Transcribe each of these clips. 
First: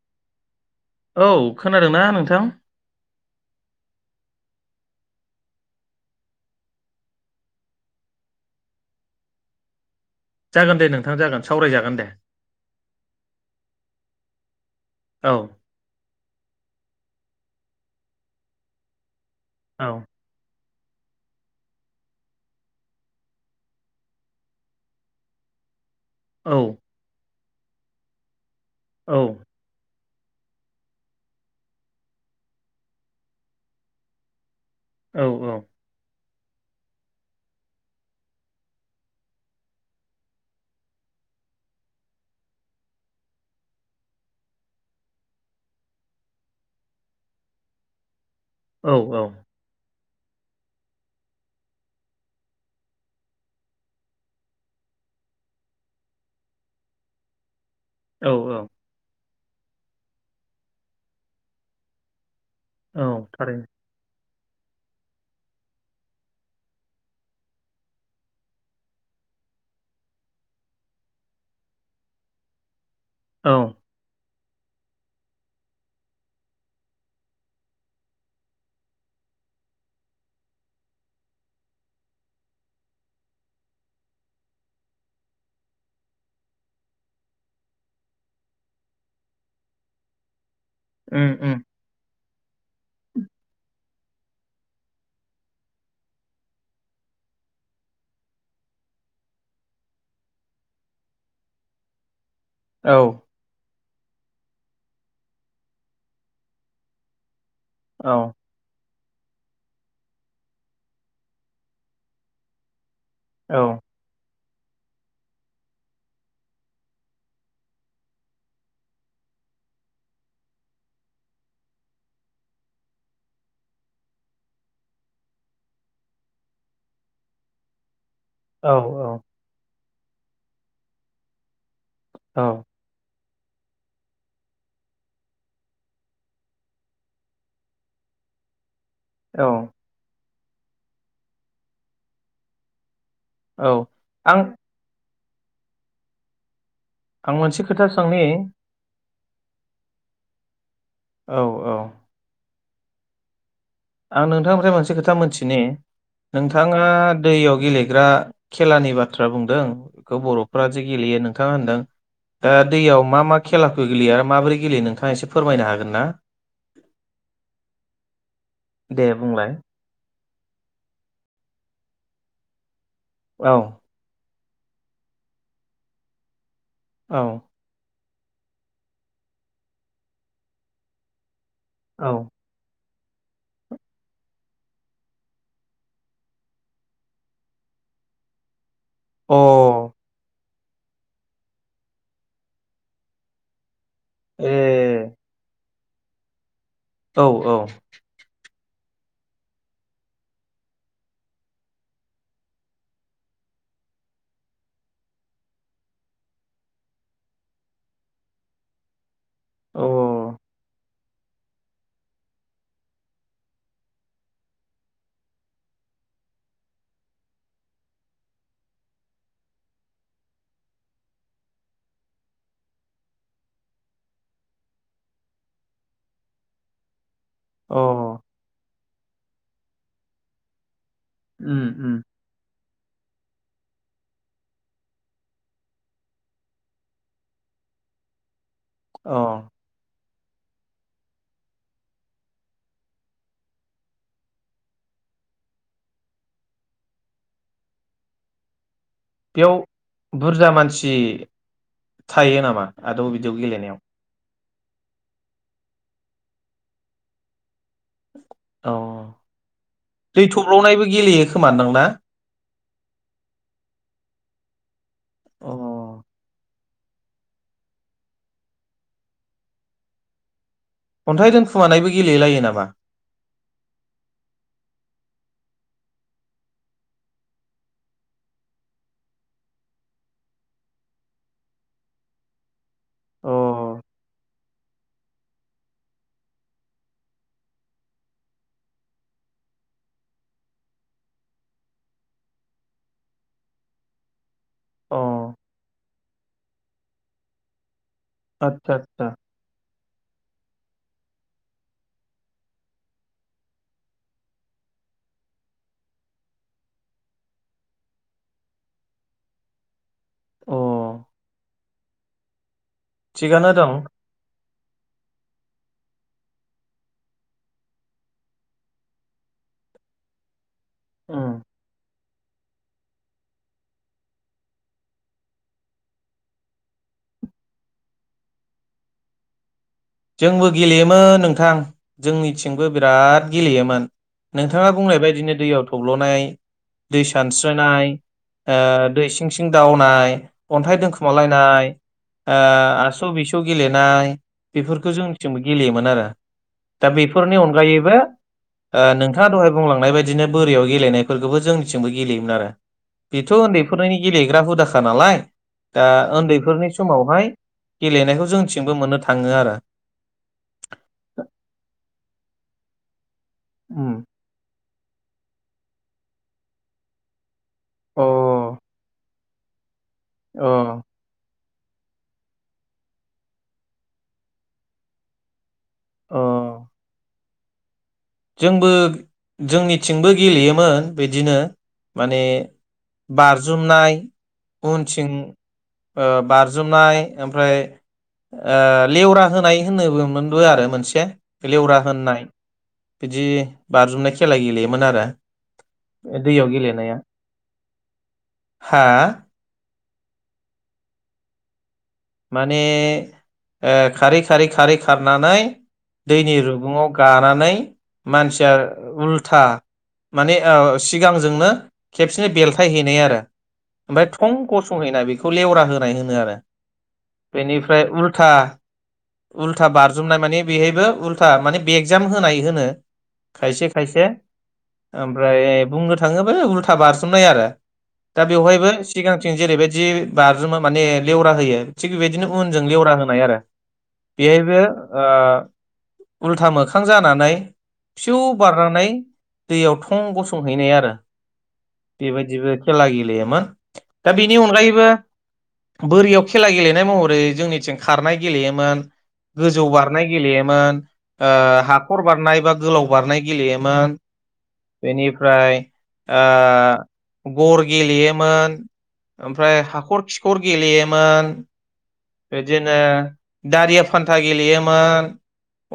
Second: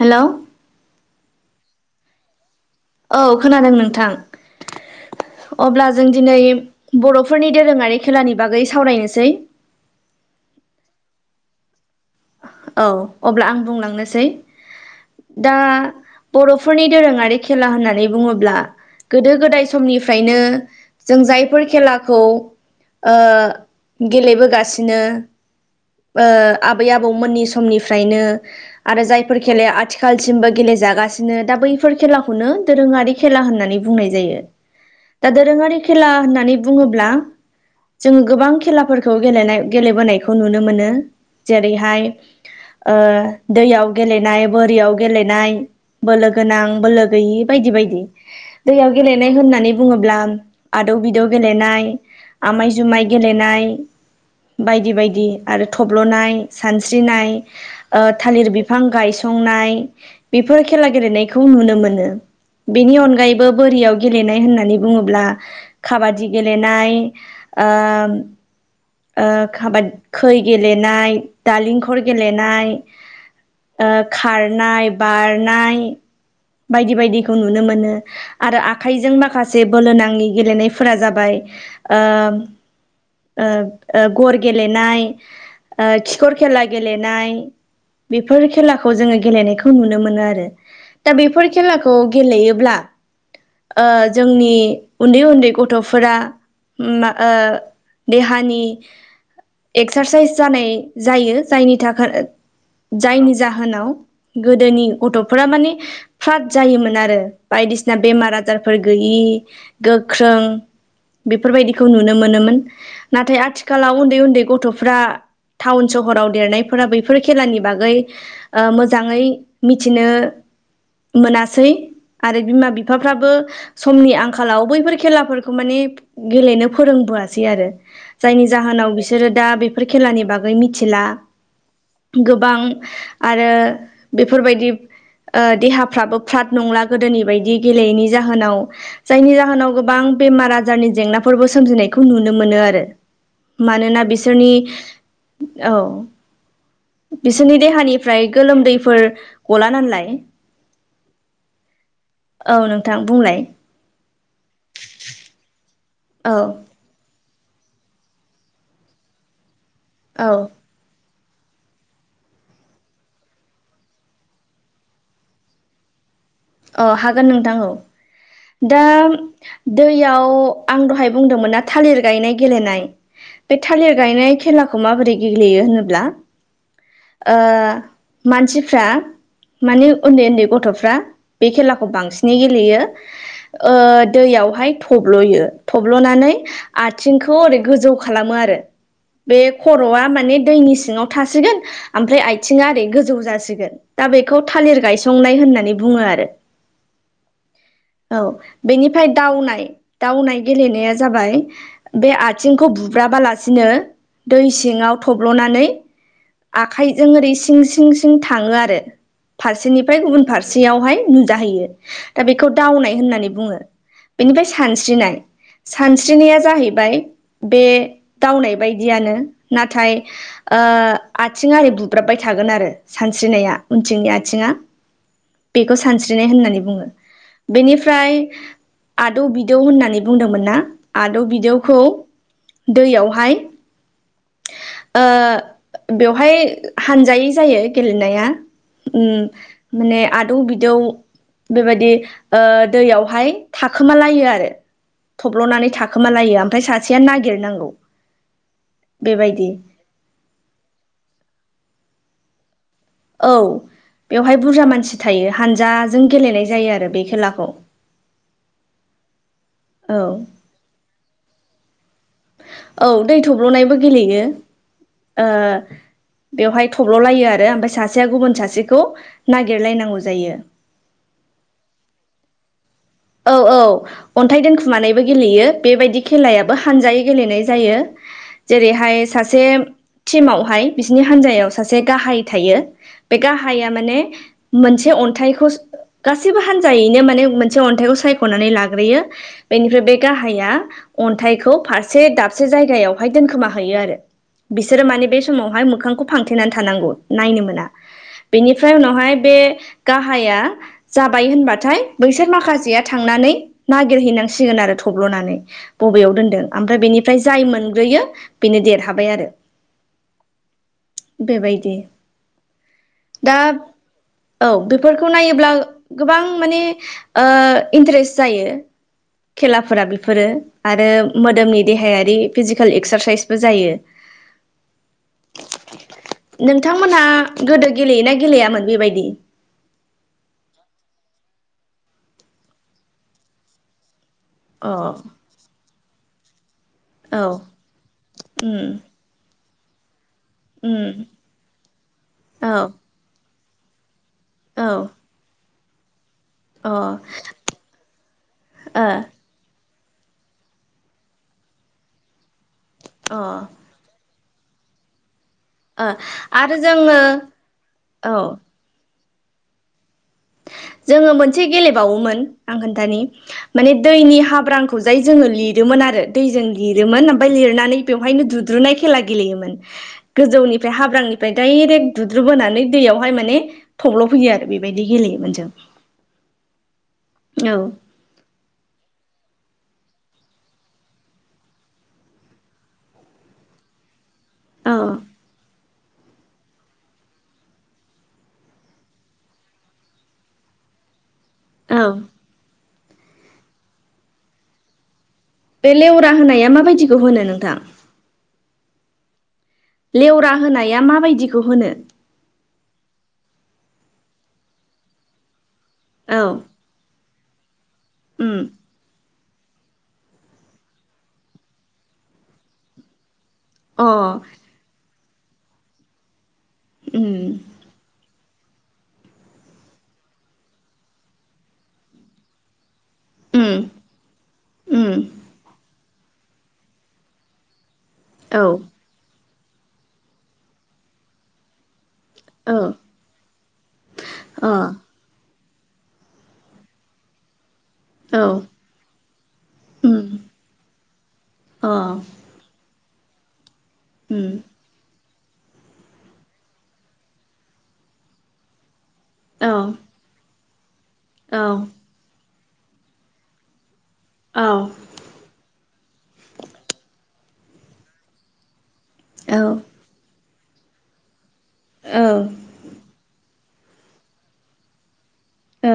Hello. औ खोनादोंना नोंथां। औ खोनादों नोंथां अब्ला जों दिनै बरफोरनि दोरोङारि खेलानि बागै सावरायनोसै। जागोन दे नोंथां जागोन सावरायजागोन दे। औ अब्ला आं बुंलांनोसै। औ दा। बरफोरनि दोरोङारि खेला होननानै बुङोब्ला। गोदो गोदाय औ समनिफ्रायनो। जों जायफोर खेलाखौ गेलेबोगासिनो। औ आबै आबौमोननि। समनिफ्रायनो। आरो औ जायफोर खेलाया आथि आथिखालसिमबो गेलेजागासिनो दा बैफोर खेलाखौनो दोरोङारि खेला होननानै बुंनाय जायो। औ दा दोरोङारि खेला होनना होननानै बुङोब्ला जोङो गोबां खेलाफोरखौ गेले गेलेबोनायखौ नुनो मोनो। नो मोनो जेरैहाय ओ दैयाव गेलेनाय बोरियाव गेलेनाय बोलो गोनां बोलो गैयि बायदि बायदि। औ दैयाव औ गेलेनाय होननानै बुङोब्ला। आदौ बिदौ गेलेनाय आमाय जुमाय गेलेनाय बायदि बायदि। आरो थब्लनाय सानस्रिनाय। ओ औ थालिर औ बिफां गाय संनाय बेफोर खेला गेलेनायखौ नुनो मोनो। बेनि औ अनगायैबो थारैनो बोरियाव गेले गेलेनाय होननानै बुङोब्ला काबादि गेलेनाय ओ खाबादि खै गेलेनाय दालिंखर गेलेनाय। उम औ उम खारनाय बारनाय। बायदि बायदिखौ नुनो मोनो आरो आखाइजों माखासे बोलो नाङि गेलेनायफोरा जाबाय ओ ओ ओ गर गेलेनाय खिखर खेला गेलेनाय बेफोर खेलाखौ जोङो गेलेनायखौ नुनो मोनो आरो। दा उम बेफोर उम खेलाखौ। गेलेयोब्ला ओ जोंनि उन्दै उन्दै गथफोरा मा ओ देहानि एकसारसाइस जानाय जायो जायनि थाखाय। औ जायनि जाहोनाव। गोदोनि गथ'फोरा माने फ्राद जायोमोन आरो। बायदिसिना औ बेमार आजारफोर गैयि गोख्रों बेफोरबायदिखौ नुनो मोनोमोन। नाथाय औ आथिखालाव उन्दै उन्दै ग गथ'फ्रा टाउन सहराव देरनायफोरा बैफोर खेलानि बागै ओ मोजाङै मिथिनो मोनासै आरो बिमा बिफाफ्राबो समनि आंखालाव बैफोर खेलाफोरखौ माने गेलेनो फोरोंबोआसै आरो। जायनि औ जाहोनाव बिसोरो दा बे फोर खेलानि बागै मिथिला। गोबां औ आरो बेफोरबायदि ओ देहा फ्राबो फ्राद नंला गोदोनि बायदि गेलेयैनि जाहोनाव। जायनि औ जाहोनाव गोबां बेमार आजारनि जेंनाफोरबो सोमजिनायखौ नुनो मोनो आरो। औ मानोना आं बिसोरनि औ। आं बिसोरनि मोनसे खोथा सोंनि देहानिफ्राय गोलोमदैफोर गला नालाय औ औ औ नोंथां बुंलाय? आं नोंथांनिफ्राय मोनसे खोथा मोनथिनि औ नोंथाङा दैयाव गेलेग्रा खेलानि बाथ्रा बुंदों? बेखौ औ बर'फ्रा जे गेलेयो नों थाङा होनदों ओ दैयाव मा मा खेलाखौ गेलेयो आरो माबोरै गेलेयो नोंथाङा एसे फोरमायनो हागोन ना? अ हागोन नोंथां औ। दा दे बुंलाय दैयाव आं दहाय बुंदोंमोन ना थालिर गायनाय गेलेनाय औ बे थालिर गायनाय खेलाखौ माबोरै गेलेयो होनोब्ला औ ओ मानसिफ्रा माने उन्दै उन्दै गथ'फ्रा बे खेलाखौ औ बांसिनै गेलेयो ओ दैयावहाय थब्ल'यो थब्ल'नानै आथिंखौ ओरै गोजौ खालामो आरो। बे खर'आ अ माने दैनि सिङाव थासिगोन ओमफ्राय आथिंङा ओरै गोजौ जासिगोन दा बेखौ थालिर ए गायसंनाय होननानै बुङो आरो । औ औ बेनिफ्राय दावनाय दावनाय गेलेनाया जाबाय बे आथिंखौ बुब्राबालासिनो दै सिङाव थब्ल'नानै आखाइजों ओरै सिं सिं सिं थाङो आरो अ फारसेनिफ्राय गुबुन फारसेयावहाय दा बेखौ दावनाय होननानै बुंङो । बेनिफ्राय सानस्रिनाया जाहैबाय बे दावनाय बायदियानो नाथाय ओ आथिंआ ओरै बुब्राबबाय थागोन आरो सानस्रिनाया उनथिंनि आथिंआ बेखौ सानस्रि नाय होननानै बुङो। बेनिफ्राय अ आदौ बिदौ होननानै बुंदोंमोन ना? आदौ उम बिदौखौ उम दैयावहाय ओ बेवहाय हानजायै जायो गेलेनाया उम अ माने आदौ बिदौ बेबायदि ओ दैयावहाय थाखोमालायो आरो थब्ल'नानै थाखोमालायो ओमफ्राय सासेया नागिरनांगौ बेबायदि बेयाव बुरजा मानसि थायो नामा? आद' बिद' औ गेलनायाव बेवहाय बुरजा मानसि थायो हानजाजों गेलेनाय जायो आरो बे खेलाखौ औ औ दै थब्ल'नायबो गेलेयो खोमा दां ना? औ दै थब्ल'नायबो गेलेयो। ओ अ बेवहाय थब्ल'लायो आरो ओमफ्राय सासेया गुबुन सासेखौ नागिरलायनांगौ जायो। अन्थाइ दोनखुमानायबो गेलेेलायो नामा? औ औ अन्थाइ दोनखुमानानैबो गेलेयो बेबायदि खेलायाबो हानजायै गेलेनाय जायो जेरैहाय सासे टिमावहाय बिसनि हानजायाव सासे गाहाय थायो। बे अ गाहाया माने मोनसे अन्थाइखौ गासिबो हान्जायैनो माने मोन से अन्थाइखौ सायख'नानै लाग्रोयो बेनिफ्राय बे गाहाया अन्थाइखौ फारसे दाबसे जायगायावहाय दोनखोमा होयो आरो बिसोरो अ माने बे समावहाय मोखांखौ फांथेनानै थानांगौ नायनो मोना। बेनिफ्राय आदसा आदसा उनावहाय बे गाहाया जाबाय होनबाथाय बै सोर माखासेया थांनानै नागिरहैनांसिगोन आरो थब्ल'नानै बबेयाव दोनदों ओमफ्राय बेनिफ्राय जाय मोनग्रोयो बेनो देरहाबाय आरो अ बेबायदि दा थिगानो दं औ बेफोरखौ नायोब्ला गोबां माने ओ इन्टारेस्ट जायो खेलाफोरा बेफोरो आरो उम मोदोमनि देहायारि फिजिकेल एक्सारसाइसबो जायो नोंथांमोनहा गोदो गेलेयोना गेलेयामोन बेबायदि जोंबो गेलेयोमोन नोंथां जोंनिथिंबो बिराद गेलेयोमोन अ नोंथाङा बुंनाय बदिनो दैयाव थब्ल'नाय [inaudible] दै औ सानस्रोनाय उम ओ दै सिं सिं सिं दावनाय अन्थाइ उम दोनखोमालायनाय ओ औ आस' बिस' थु गेलेनाय औ बेफोरखौ जों मिथिनो मोन गेलेयो मोन आरो‌ अ दा ओ बेफोरनि अनगायैबो ओ अ नोंथाङा दहाय बुंलांनाय बायदिनो बोरियाव गेलेनायफोरखौबो जोंनिथिंबो गेलेयोमोन आरो ओ बेथ' उन्दैफोरनि गेलेग्रा हुदाखा नालाय दा आरो उन्दैफोरनि जोङो समावहाय औ गेलेनायखौ जोंथिंबो मोननो था थाङो आरो जोङो मोनसे गेलेबावोमोन आं खोनथानि माने उम दैनि हाब्रांखौ जाय जों जोङो लिरोमोन आरो दैजों लिरोमोन ओमफ्राय लिर लिरनानै अ बेवहायनोु दुद्रुनाय खेला गेलेयोमोन अ गोजौनिफ्राय हाब्रांनिफ्राय डाइरेक्ट दुद्रुब बोनानै दैयावहाय माने थब्ल'फैयो आरो बेबायदि गेलेयोमोन जों अ औ जोंबो जोंनिथिंबो गेलेयोमोन बिदिनो माने बारजुमनाय औ उनथिं ओ बारजुमनाय ओमफ्राय ओ लेवरा होनाय होनोबो मोनबो आरो मोनसे औ लेवरा होननाय बिदि बारजुमनाय खेला गेलेयोमोन आरो बे लेवरा दैयाव होनाया गेलेनाया माबायदिखौ होनो नोंथां हा लेवरा होनाया माबायदिखौ होनो माने ओ खारै खारै खारै खारनानै औ दैनि रुुबुंङाव गानानै उम मानसिया उल्थ था माने सिगांजोंनो खेबसेनो बेलथाय हैनाय आरो अ ओमफ्राय थं गसंहैना बे बेखौ लेवरा होनाय होनो आरो उम बेनिफ्राय उल्था उल्था बारजुमनाय माने बेहायबो उल्था माने बेग जाम होनाय होनो उम खायसे खायसे ओम ओमफ्राय बुंनो थाङोबा उल्था बारसोमनाय आरो दा औ बेवहायबो सिगां जों जेरैबायदि बाज्रुमो माने लेव [inaudible] थिग बेबायदिनो औ उनजों अ लेवरा होनाय आरो औ बेवहायबो ओ उल्था मोखां जानानै फिउ औ बारनानै दैयाव थं गसंहैनाय आरो औ बेबायदिबो खेला गेलेयोमोन दा बेनि अनगायैबो बोरियाव खेला गेलेनाय महरै जोंनिथिं खारनाय गेलेयोमोन गोजौ बारनाय गेलेयो मोन ओ हाखर बारनाय बा गोलाव बारनाय गेलेयोमोन बेनिफ्राय ओ गर गेलेयोमोन ओमफ्राय हाखर खिखर गेलेयोमोन बेदिनो दारिया फान्था गेलेयोमोन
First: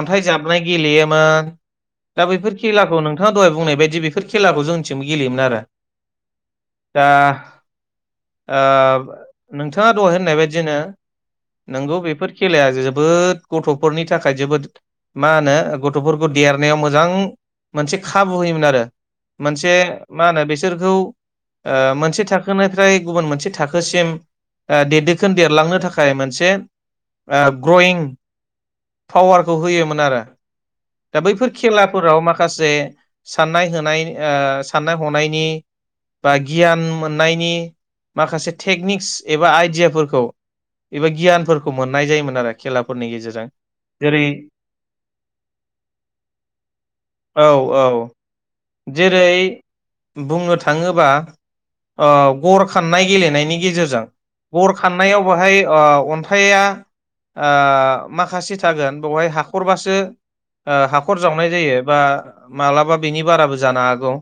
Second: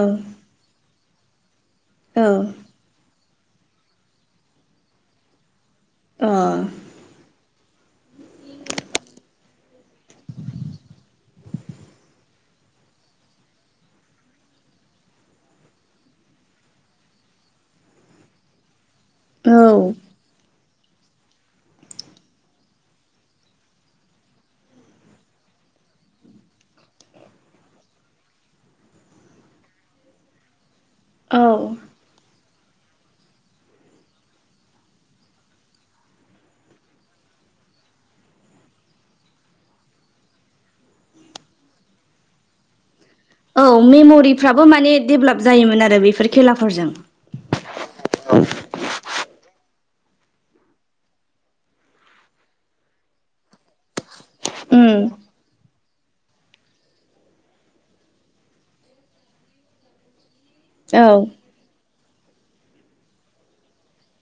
अन्थाइ जाबनाय गेलेयो मोन दा बैफोर खेलाखौ नों नोंथाङा दहाय बुंनाय बायदि बेफोर खेलाखो जोंनिथिंबो गेलयोन आरो अ [unintelligible] दा ओ नोंथाङा दहाय होननाय बायदिनो [unintelligible] नोंगौ बेफोर खेलाया जोबोद गथ'फोरनि थाखाय जोबोद मा होनो गथ'फोरखौ देरनायाव मोजां मोनसे खाबु होयोमोन आरो मोनसे औ मा होनो बेसे [inaudible] [unintelligible] बिस मोनसे थाखोनिफ्राय गुबुन मोनसे थाखोसिम देरदोखोन देरलांनो थाखाय [unintelligible] थाखाय मोनसे ओ ग्रयिं पावारखौ होयोमोन आरो [unintelligible] दा बैफोर खेलाफोराव माखासे [inaudible] माखासे साननाय होनाय साननाय हनायनि बा गियान मोननायनि माखासे टेकनिक्स एबा आइडियाफोरखौ एबा गियानफोरखौ मोननाय जायोमोन आरो खेला औ मेम'रिफ्राबो माने डेभेलप जायोमोन आरो बेफोर औ औ खेलाफोरजों जेरै [inaudible] बुंनो थाङोबा गर खान्नाय गेलेनायनि गेजेरजों गर उम, खांन्नायाव थाय ओ अन्थाया ओ माखासे थागोन बेवहाय हाखरबासो ओ औ हाखर जावनाय जायो। बा माब्लाबा बेनि बाराबो जानो हागौ।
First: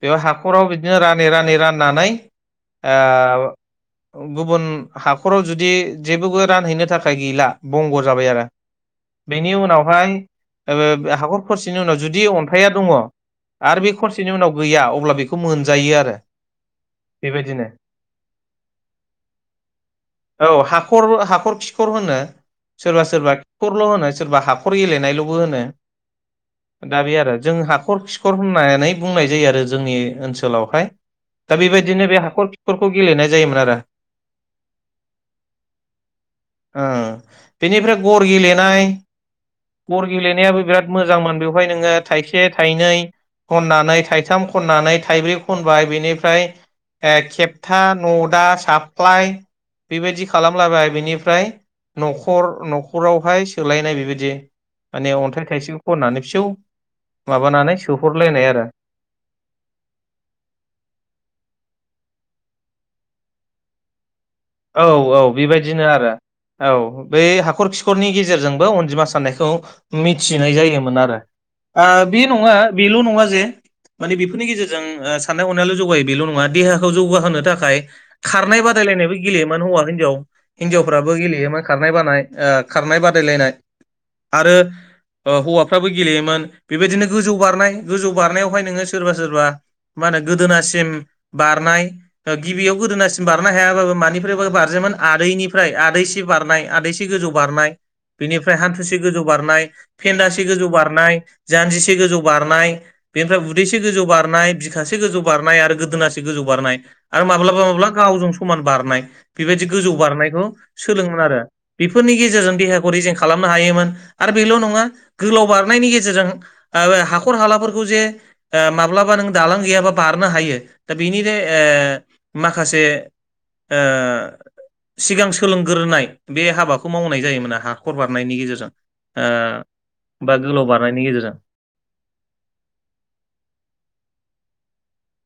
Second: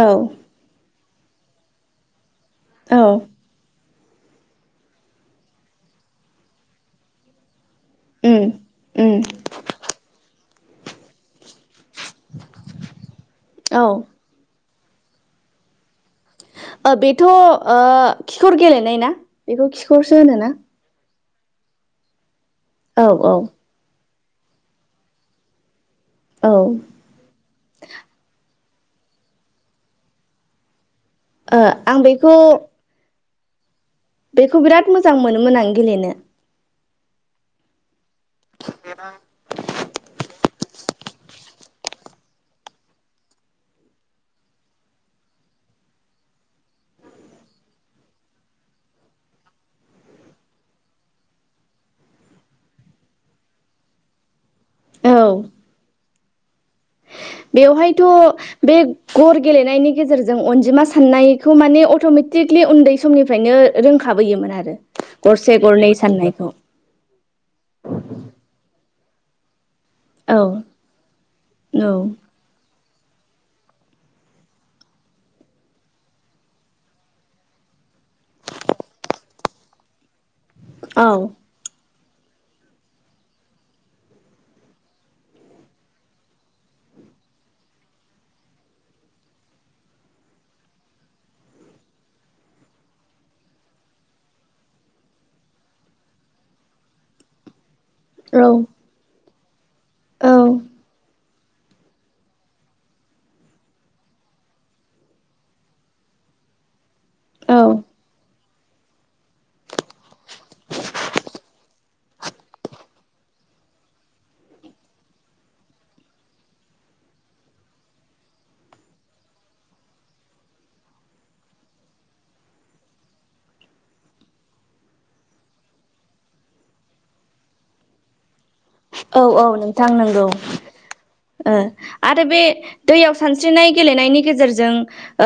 औ बेयाव हाखराव बिदिनो रा नै रानै राननानै ओ औ गुबुन हा खराव जुदि जेबो रानहैनो थाखाय गैला । बंग' जाबाय आरो उम, उम, बेनि उनाव फाय [unintelligible] हाखर खरसेनि उनाव जुदि अन्थाइा दङ। आरो औ बे खरसेनि उनाव गैया अब्ला बेखौ मोनजायो आरो। ओ बेथ' ओ बेबायदिनो खिखर गेलेनाय ना बेखौ खिखर औ हाखर ह हाखर खिखर होनो । सोरबा औ औ सोरबा खरल' होनो। सोरबा हाखर गेलेनायल'बो होनो। ओ दा बे आरो जों हाखर खिखर होन होननानै बुंनाय जायो आरो जोंनि ओनसोलावहाय। दा आं बेबायदिनो बे हाखर बेखौ खिखरखौ गेलेनाय। जायोमोन आरो। बेखौ बिराद मोजां मोनोमोन आं गेलेनो। ओं बेनिफ्राय गर गेलेनाय गर गेलेनायाबो बिराद मोजांमोन बेवहाय नोङो थाइसे थाइनै खननानै थाइथाम खननानै थाइब्रै खनबाय बेनिफ्राय ओ खेबथा नदा सापख्लाय। बेबायदि खालामलाबाय बेनिफ्राय न'खर न'खरावहाय सोलायनाय बेबायदि माने औ अन्थाइ थाइसे खननानै फिउ बेवहायथ' बे गर गेलेनायनि गेजेरजों अनजिमा साननायखौ माने अट'मेटिक। ट्रिकलि उन्दै समनिफ्रायनो रों औ औ बेबायदिनो आरो साननायखौ औ बै हाखर खिखरनि गेजेरजोंबो अनजिमा सा साननायखौ। औ मिथिनाय जायोमोन आरो आ औ बि नङा। बेल' नंङा जे माने बेफोरनि गेजेरजों ओ साननाय हनायाल' जौगायो बेल' नंङा देहाखौ जौगाहोनो थाखाय खारनाय बादायलायनाय बो गेलेयोमोन हौवा हिनजाव औ हिन्जावफ्राबो गेलेयो मा खालाम खारनाय बानाय ओ खारनाय बादायलायनाय आरो ओ हौवाफ्राबो गेलेयोमोन बेबायदिनो गोजौ बारनाय गोजौ बारनायावहाय नोङो सोरबा सोरबा मा होनो गोदोनासिम बारनाय ओ गिबियाव गोदोनासिम बारनो हायाब्लाो मा निफ्रायबो बारजायोमोन आदैनिफ्राय आदै सि बारनाय आदैसि गोजौ बारनाय बेनिफ्राय हान्थुसे गोजौ बारनाय फेन्दासे गोजौ औ बारनाय जान्जिसे गोजौ बारनाय बेनिफ्राय उदैसे गोजौ बारनाय बिखासे गोजौ बारनाय आरो गोदोनासे गोजौ बारनाय आरो औ माब्लाबा माब्लाबा गावजों स समान बारनाय बेबायदि गोजौ बारनायखौ सोलोंङोमोन आरो बेफोरनि गेजेरजों देहाखौ रेजें खालामनो हायोमोन आरो बेल' नंङा गोलाव बारनायनि गेजेरजों आबो हाखर हालाफोरखौ जे माब्लाबा नों दालां गैयाबा बारनो हायो दा बेनिजे ए माखासे ओ सिगां सोलोंगोरनाय बे हाबाखौ मावनाय जायोमोन हाखर बारनायनि गेजेरजों । औ औ नोंथां नंगौ गेजेरजों ओ आरो बे दैयाव सानस्रिनाय गेलेनायनि गेजेरजों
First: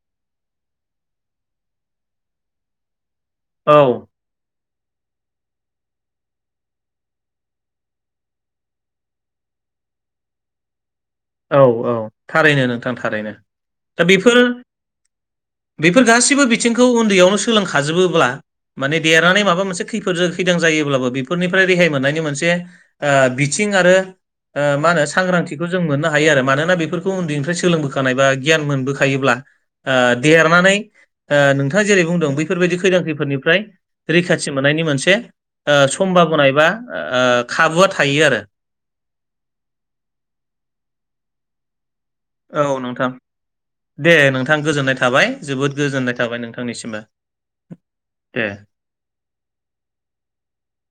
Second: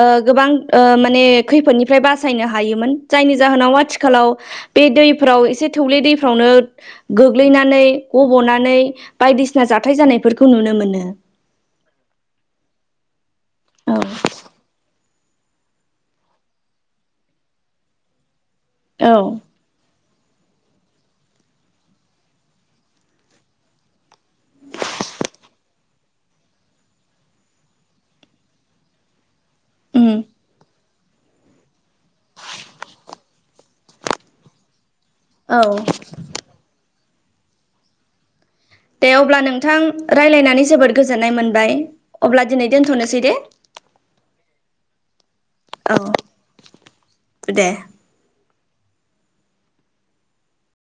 ओ गोबां ओ माने खैफोदनिफ्राय बासायनो हायोमोन जायनि जाहोनाव औ आथिखालाव बे दै फ्राव एसे थौले दैफ्रावनो गोग्लैनानै गब बनानै बायदिसिना जाथाय जानायफोरखौ नुनो मोनो । औ औ थारैनो नोंथां थारैनो । दा बेफोर बेफोर गासिबो बिथिंखौ उन्दैयावनो सोलोंखाजोबोब्ला माने औ देरनानै माबा मोनसे थिफोरजों खैदां जायोब्लाबो बेफोरनिफ्राय रेहाय मोननायनि मोनसे ओ बिथिं आरो ओ मा होनो सांग्रांथिखौ जों मोननो हायो । हायो आरो मानोना बेफोरखौ उन्दैनिफ्राय सोलोंबोखानाय बा गियान मोनबोखायोब्ला ओ उम देरनानै ओ नोंथ नोंथांङा जेरै बुंदों बैफोरबायदि खैदां खैफोरनिफ्राय रैखाथि मोननायनि मोनसे औ हे समभाबा एबा ओ खाबुआ थायो आरो दे अब्ला नोंथां रायज्लायनानै जोबोद गोजोननाय मोनबाय । औ नोंथां दे नोंथां गोजोननाय थाबाय । जोबोद औ गोजोननाय थाबाय नोंथांनिसिमबो दे दे ।